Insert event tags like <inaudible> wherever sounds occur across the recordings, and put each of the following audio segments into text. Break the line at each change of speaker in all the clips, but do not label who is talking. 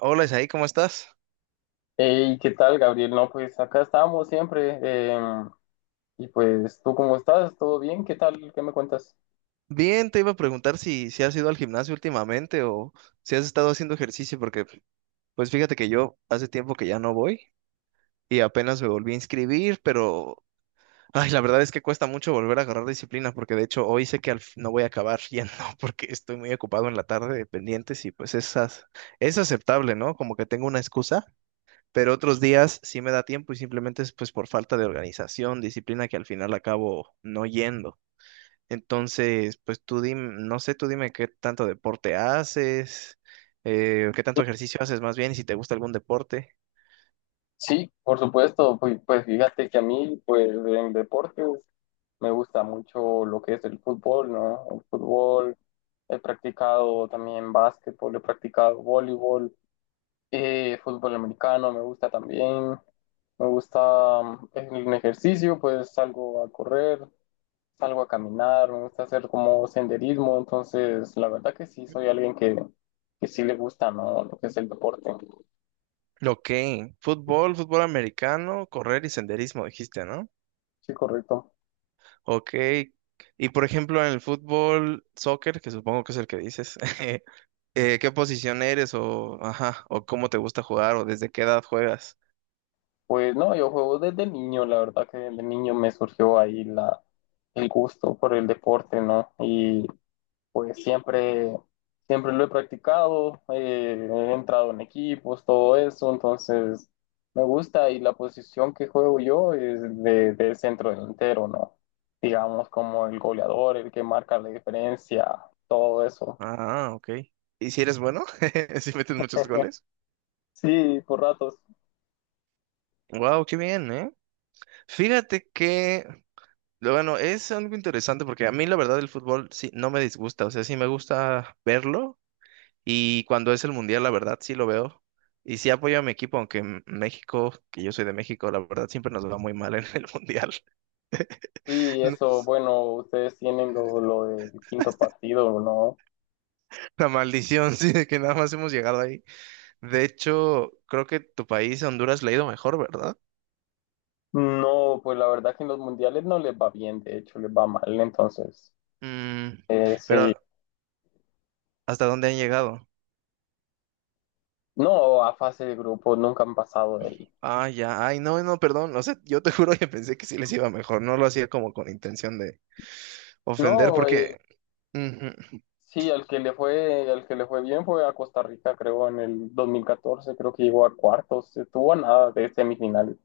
Hola Isaí, ¿cómo estás?
Hey, ¿qué tal, Gabriel? No, pues acá estamos siempre. em, y pues, ¿tú cómo estás? ¿Todo bien? ¿Qué tal? ¿Qué me cuentas?
Bien, te iba a preguntar si has ido al gimnasio últimamente o si has estado haciendo ejercicio, porque pues fíjate que yo hace tiempo que ya no voy y apenas me volví a inscribir, pero ay, la verdad es que cuesta mucho volver a agarrar disciplina, porque de hecho hoy sé que al fin no voy a acabar yendo <laughs> porque estoy muy ocupado en la tarde de pendientes y pues esas es aceptable, ¿no? Como que tengo una excusa, pero otros días sí me da tiempo y simplemente es pues por falta de organización, disciplina que al final acabo no yendo. Entonces, pues tú dime, no sé, tú dime qué tanto deporte haces, qué tanto ejercicio haces más bien y si te gusta algún deporte.
Sí, por supuesto. Pues fíjate que a mí, pues en deportes, me gusta mucho lo que es el fútbol, ¿no? El fútbol, he practicado también básquetbol, he practicado voleibol, fútbol americano, me gusta también. Me gusta en el ejercicio, pues salgo a correr. Salgo a caminar, me gusta hacer como senderismo, entonces la verdad que sí, soy alguien que sí le gusta, ¿no? Lo que es el deporte.
Ok, fútbol, fútbol americano, correr y senderismo, dijiste, ¿no?
Sí, correcto.
Ok, y por ejemplo en el fútbol, soccer, que supongo que es el que dices, <laughs> ¿qué posición eres o, ajá, o cómo te gusta jugar o desde qué edad juegas?
Pues no, yo juego desde niño, la verdad que desde niño me surgió ahí la, el gusto por el deporte, ¿no? Y pues siempre, siempre lo he practicado, he entrado en equipos, todo eso, entonces me gusta y la posición que juego yo es de centro delantero, ¿no? Digamos como el goleador, el que marca la diferencia, todo eso.
Ah, ok. ¿Y si eres bueno? <laughs> ¿Si metes muchos goles?
Sí, por ratos.
Wow, qué bien, ¿eh? Fíjate que lo bueno, es algo interesante porque a mí la verdad el fútbol sí no me disgusta, o sea, sí me gusta verlo y cuando es el mundial la verdad sí lo veo y sí apoyo a mi equipo, aunque en México, que yo soy de México, la verdad siempre nos va muy mal en el <laughs> mundial. <laughs>
Sí, eso, bueno, ustedes tienen lo del quinto partido, ¿no?
La maldición, sí, de que nada más hemos llegado ahí. De hecho, creo que tu país, Honduras, le ha ido mejor, ¿verdad?
No, pues la verdad que en los mundiales no les va bien, de hecho les va mal, entonces,
Mm,
sí.
pero ¿hasta dónde han llegado?
No, a fase de grupo nunca han pasado de ahí.
Ah, ya, ay, no, no, perdón, o sea, yo te <laughs> juro que pensé que sí les iba mejor, no lo hacía como con intención de ofender,
No,
porque Ujú.
sí, al que le fue bien fue a Costa Rica, creo, en el 2014, creo que llegó a cuartos, estuvo a nada de semifinales.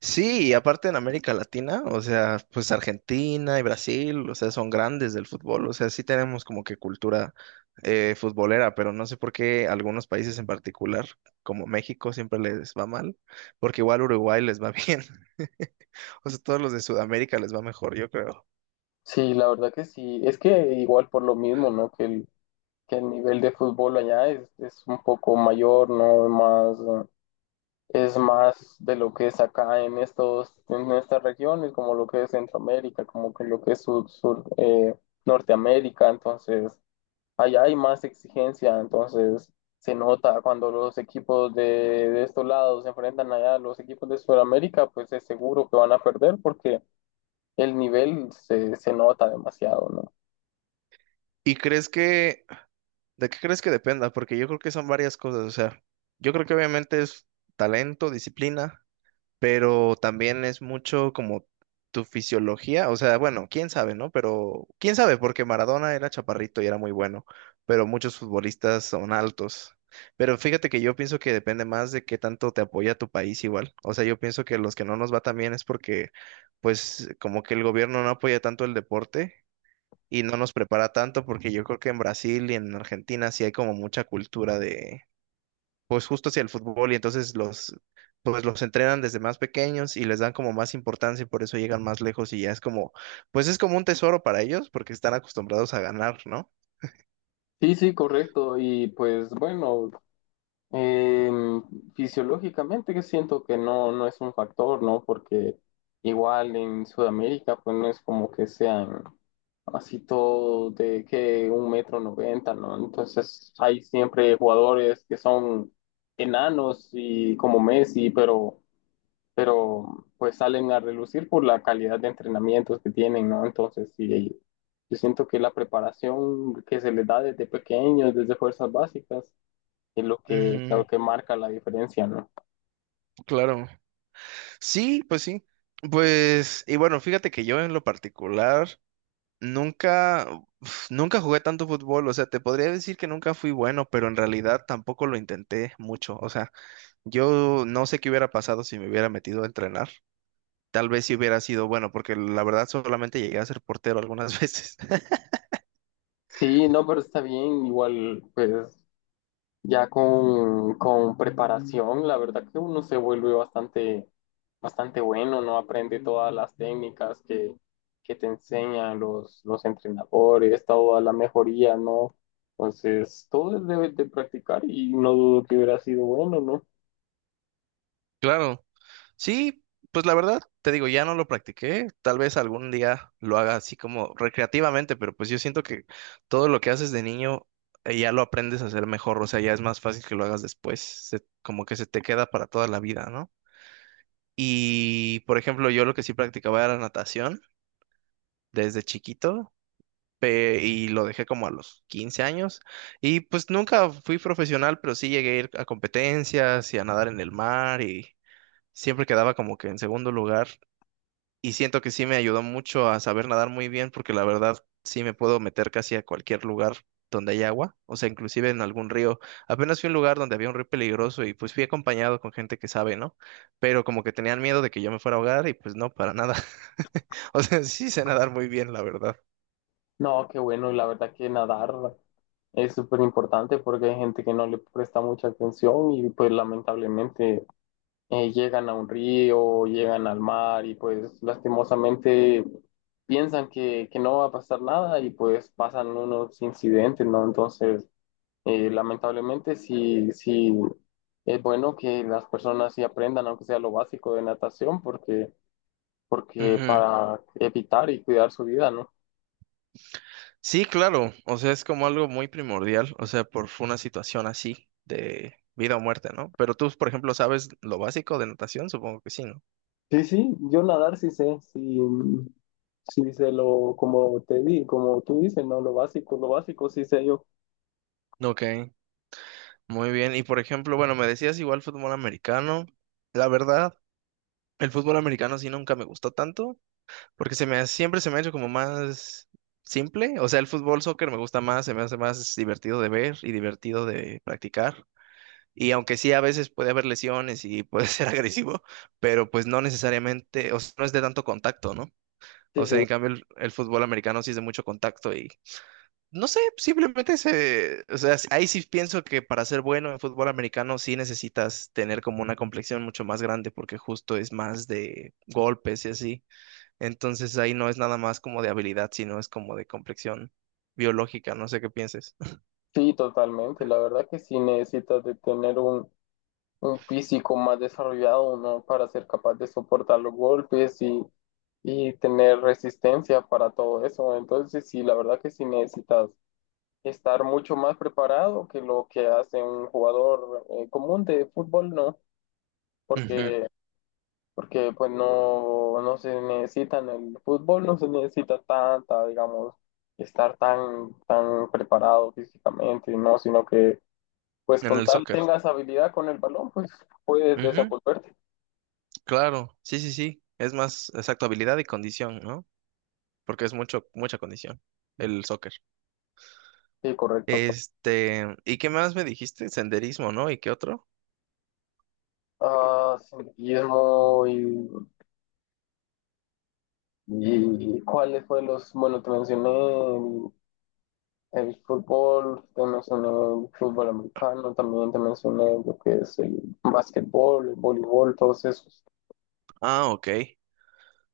Sí, y aparte en América Latina, o sea, pues Argentina y Brasil, o sea, son grandes del fútbol, o sea, sí tenemos como que cultura futbolera, pero no sé por qué algunos países en particular, como México, siempre les va mal, porque igual Uruguay les va bien, <laughs> o sea, todos los de Sudamérica les va mejor, yo creo.
Sí, la verdad que sí. Es que igual por lo mismo, ¿no? Que el nivel de fútbol allá es un poco mayor, ¿no? Más, es más de lo que es acá en estas regiones, como lo que es Centroamérica, como que lo que es sur, Norteamérica, entonces. Allá hay más exigencia, entonces se nota cuando los equipos de estos lados se enfrentan allá a los equipos de Sudamérica, pues es seguro que van a perder porque el nivel se nota demasiado, ¿no?
¿Y crees que, de qué crees que dependa? Porque yo creo que son varias cosas, o sea, yo creo que obviamente es talento, disciplina, pero también es mucho como tu fisiología, o sea, bueno, quién sabe, ¿no? Pero quién sabe, porque Maradona era chaparrito y era muy bueno, pero muchos futbolistas son altos. Pero fíjate que yo pienso que depende más de qué tanto te apoya tu país igual. O sea, yo pienso que los que no nos va tan bien es porque, pues, como que el gobierno no apoya tanto el deporte y no nos prepara tanto, porque yo creo que en Brasil y en Argentina sí hay como mucha cultura pues justo hacia el fútbol y entonces los, pues los entrenan desde más pequeños y les dan como más importancia y por eso llegan más lejos y ya es como, pues es como un tesoro para ellos porque están acostumbrados a ganar, ¿no?
Sí, sí, correcto. Y pues bueno, Em, fisiológicamente que siento que no es un factor, ¿no? Porque igual en Sudamérica, pues no es como que sean así todo de que un metro noventa, ¿no? Entonces hay siempre jugadores que son enanos y como Messi, pero pues salen a relucir por la calidad de entrenamientos que tienen, ¿no? Entonces sí, yo siento que la preparación que se les da desde pequeños, desde fuerzas básicas, es lo que,
Ujú,
lo que marca la diferencia, ¿no?
claro. Sí. Pues, y bueno, fíjate que yo en lo particular nunca, uf, nunca jugué tanto fútbol, o sea, te podría decir que nunca fui bueno, pero en realidad tampoco lo intenté mucho, o sea, yo no sé qué hubiera pasado si me hubiera metido a entrenar. Tal vez si hubiera sido bueno, porque la verdad solamente llegué a ser portero algunas <laughs> veces.
Sí, no, pero está bien, igual, pues ya con preparación, la verdad que uno se vuelve bastante, bastante bueno, ¿no? Aprende todas las técnicas que te enseñan los entrenadores, toda la mejoría, ¿no? Entonces, todo es de practicar y no dudo que hubiera sido bueno, ¿no?
Claro. Sí, pues la verdad, te digo, ya no lo practiqué. Tal vez algún día lo haga así como recreativamente, pero pues yo siento que todo lo que haces de niño ya lo aprendes a hacer mejor, o sea, ya es más fácil que lo hagas después, como que se te queda para toda la vida, ¿no? Y, por ejemplo, yo lo que sí practicaba era natación desde chiquito, y lo dejé como a los 15 años. Y pues nunca fui profesional, pero sí llegué a ir a competencias y a nadar en el mar y siempre quedaba como que en segundo lugar. Y siento que sí me ayudó mucho a saber nadar muy bien porque la verdad sí me puedo meter casi a cualquier lugar donde hay agua, o sea, inclusive en algún río. Apenas fui a un lugar donde había un río peligroso y pues fui acompañado con gente que sabe, ¿no? Pero como que tenían miedo de que yo me fuera a ahogar y pues no, para nada. <laughs> O sea, sí sé nadar muy bien, la verdad.
No, qué bueno, y la verdad que nadar es súper importante porque hay gente que no le presta mucha atención y pues lamentablemente llegan a un río, llegan al mar y pues lastimosamente piensan que no va a pasar nada y pues pasan unos incidentes, ¿no? Entonces, lamentablemente sí, sí es bueno que las personas sí aprendan, aunque sea lo básico de natación, porque
Ujú.
para evitar y cuidar su vida, ¿no?
Sí, claro, o sea, es como algo muy primordial, o sea, por una situación así de vida o muerte, ¿no? Pero tú, por ejemplo, sabes lo básico de natación, supongo que sí, ¿no?
Sí, sí, yo nadar sí sé, sí, sí sé lo, como tú dices, ¿no? Lo básico sí sé yo.
Ok, muy bien. Y por ejemplo, bueno, me decías igual fútbol americano. La verdad, el fútbol americano sí nunca me gustó tanto, porque siempre se me ha hecho como más simple, o sea, el fútbol soccer me gusta más, se me hace más divertido de ver y divertido de practicar. Y aunque sí, a veces puede haber lesiones y puede ser <laughs> agresivo, pero pues no necesariamente, o sea, no es de tanto contacto, ¿no?
Sí,
O sea,
sí,
en cambio el fútbol americano sí es de mucho contacto y no sé, simplemente se, o sea, ahí sí pienso que para ser bueno en fútbol americano sí necesitas tener como una complexión mucho más grande porque justo es más de golpes y así. Entonces ahí no es nada más como de habilidad, sino es como de complexión biológica, no sé qué pienses.
sí, totalmente. La verdad que sí necesitas de tener un físico más desarrollado, ¿no? Para ser capaz de soportar los golpes y tener resistencia para todo eso. Entonces, sí, la verdad que sí necesitas estar mucho más preparado que lo que hace un jugador común de fútbol, ¿no?
Ujú,
Porque porque pues no se necesita en el fútbol, no se necesita tanta, digamos, estar tan preparado físicamente, ¿no? Sino que pues
en
con
el
tal
soccer.
tengas habilidad con el balón, pues puedes desenvolverte.
Claro, sí, sí, sí. Es más, exacto, habilidad y condición, ¿no? Porque es mucho, mucha condición, el soccer.
Sí, correcto.
Este, ¿y qué más me dijiste? Senderismo, ¿no? ¿Y qué otro?
Ah, sí, Guillermo, y cuáles fueron los, bueno, te mencioné el fútbol, te mencioné el fútbol americano, también te mencioné lo que es el básquetbol, el voleibol, todos esos.
Ah, ok.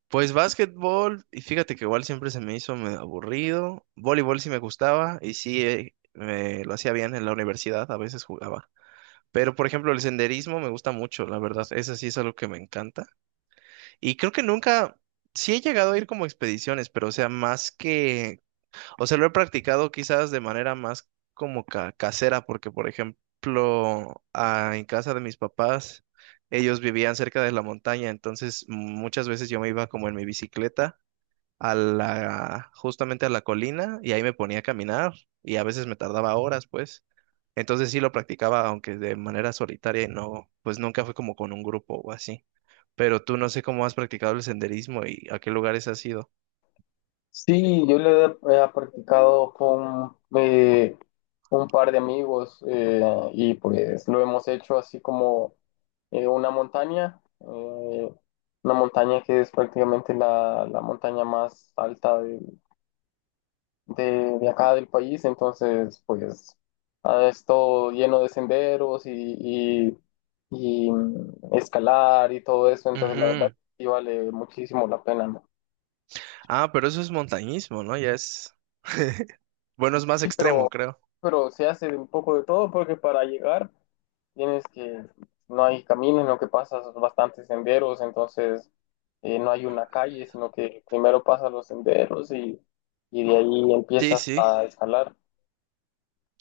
Pues básquetbol, y fíjate que igual siempre se me hizo medio aburrido. Voleibol sí me gustaba y sí me lo hacía bien en la universidad, a veces jugaba. Pero por ejemplo, el senderismo me gusta mucho, la verdad, eso sí es algo que me encanta. Y creo que nunca, sí he llegado a ir como a expediciones, pero o sea, más que O sea, lo he practicado quizás de manera más como casera, porque por ejemplo, ah, en casa de mis papás, ellos vivían cerca de la montaña, entonces muchas veces yo me iba como en mi bicicleta a la, justamente a la colina y ahí me ponía a caminar y a veces me tardaba horas, pues. Entonces sí lo practicaba, aunque de manera solitaria y no, pues nunca fue como con un grupo o así. Pero tú no sé cómo has practicado el senderismo y a qué lugares has ido.
Sí, yo lo he, practicado con un par de amigos y pues lo hemos hecho así como eh, una montaña, eh, una montaña que es prácticamente la montaña más alta de acá del país, entonces pues es todo lleno de senderos y- y escalar y todo eso, entonces la verdad que
Ujú.
sí vale muchísimo la pena, ¿no?
Ah, pero eso es montañismo, ¿no? Ya es... <laughs> Bueno, es más
Sí,
extremo,
pero
creo.
pero se hace de un poco de todo porque para llegar tienes no hay caminos, lo que pasas bastantes senderos, entonces no hay una calle, sino que primero pasas los senderos y de ahí
Sí,
empiezas
sí.
a escalar.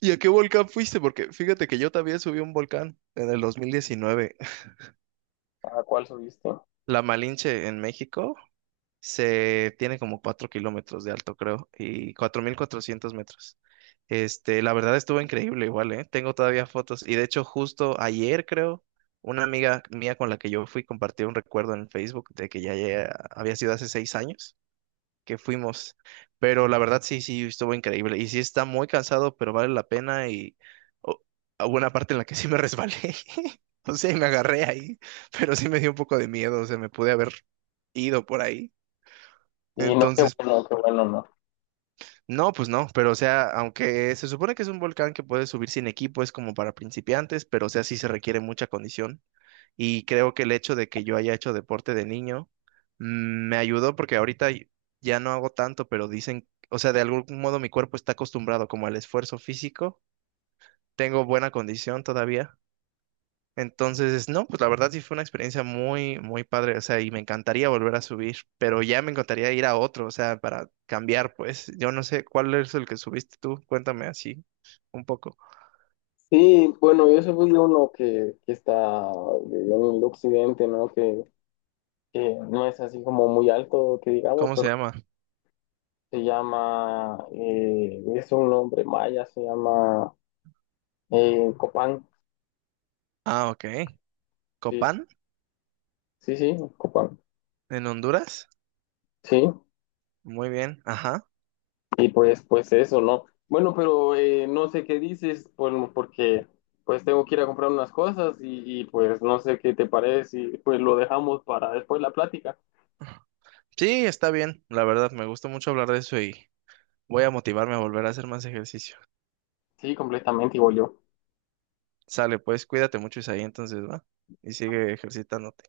¿Y a qué volcán fuiste? Porque fíjate que yo también subí a un volcán en el 2019. <laughs>
¿A cuál subiste?
La Malinche en México se tiene como 4 kilómetros de alto, creo, y 4.400 metros. Este, la verdad estuvo increíble igual, ¿eh? Tengo todavía fotos. Y de hecho, justo ayer, creo, una amiga mía con la que yo fui compartió un recuerdo en Facebook de que ya había sido hace 6 años que fuimos. Pero la verdad sí, sí, estuvo increíble. Y sí está muy cansado, pero vale la pena. Y o- hubo una parte en la que sí me resbalé. <laughs> O sea, y me agarré ahí, pero sí me dio un poco de miedo. O sea, me pude haber ido por ahí.
Y no,
Entonces,
qué bueno, no.
no, pues no, pero o sea, aunque se supone que es un volcán que puedes subir sin equipo, es como para principiantes, pero o sea, sí se requiere mucha condición. Y creo que el hecho de que yo haya hecho deporte de niño me ayudó porque ahorita ya no hago tanto, pero dicen, o sea, de algún modo mi cuerpo está acostumbrado como al esfuerzo físico. Tengo buena condición todavía. Entonces, no, pues la verdad sí fue una experiencia muy, muy padre, o sea, y me encantaría volver a subir, pero ya me encantaría ir a otro, o sea, para cambiar, pues, yo no sé cuál es el que subiste tú, cuéntame así un poco.
Sí, bueno, yo subí uno que está en el occidente, ¿no? Que no es así como muy alto, que digamos,
¿Cómo se
pero
llama?
se llama, es un nombre maya, se llama Copán,
Ah, ok.
sí,
Copán,
sí, sí, Copán,
en Honduras.
sí,
Muy bien, ajá.
y pues eso, ¿no? Bueno, pero no sé qué dices, pues, porque pues tengo que ir a comprar unas cosas y pues no sé qué te parece, y pues lo dejamos para después la plática.
Sí, está bien, la verdad, me gusta mucho hablar de eso y voy a motivarme a volver a hacer más ejercicio.
Sí, completamente, igual yo.
Sale, pues cuídate mucho, Isaí, entonces, ¿va? Y sigue ejercitándote.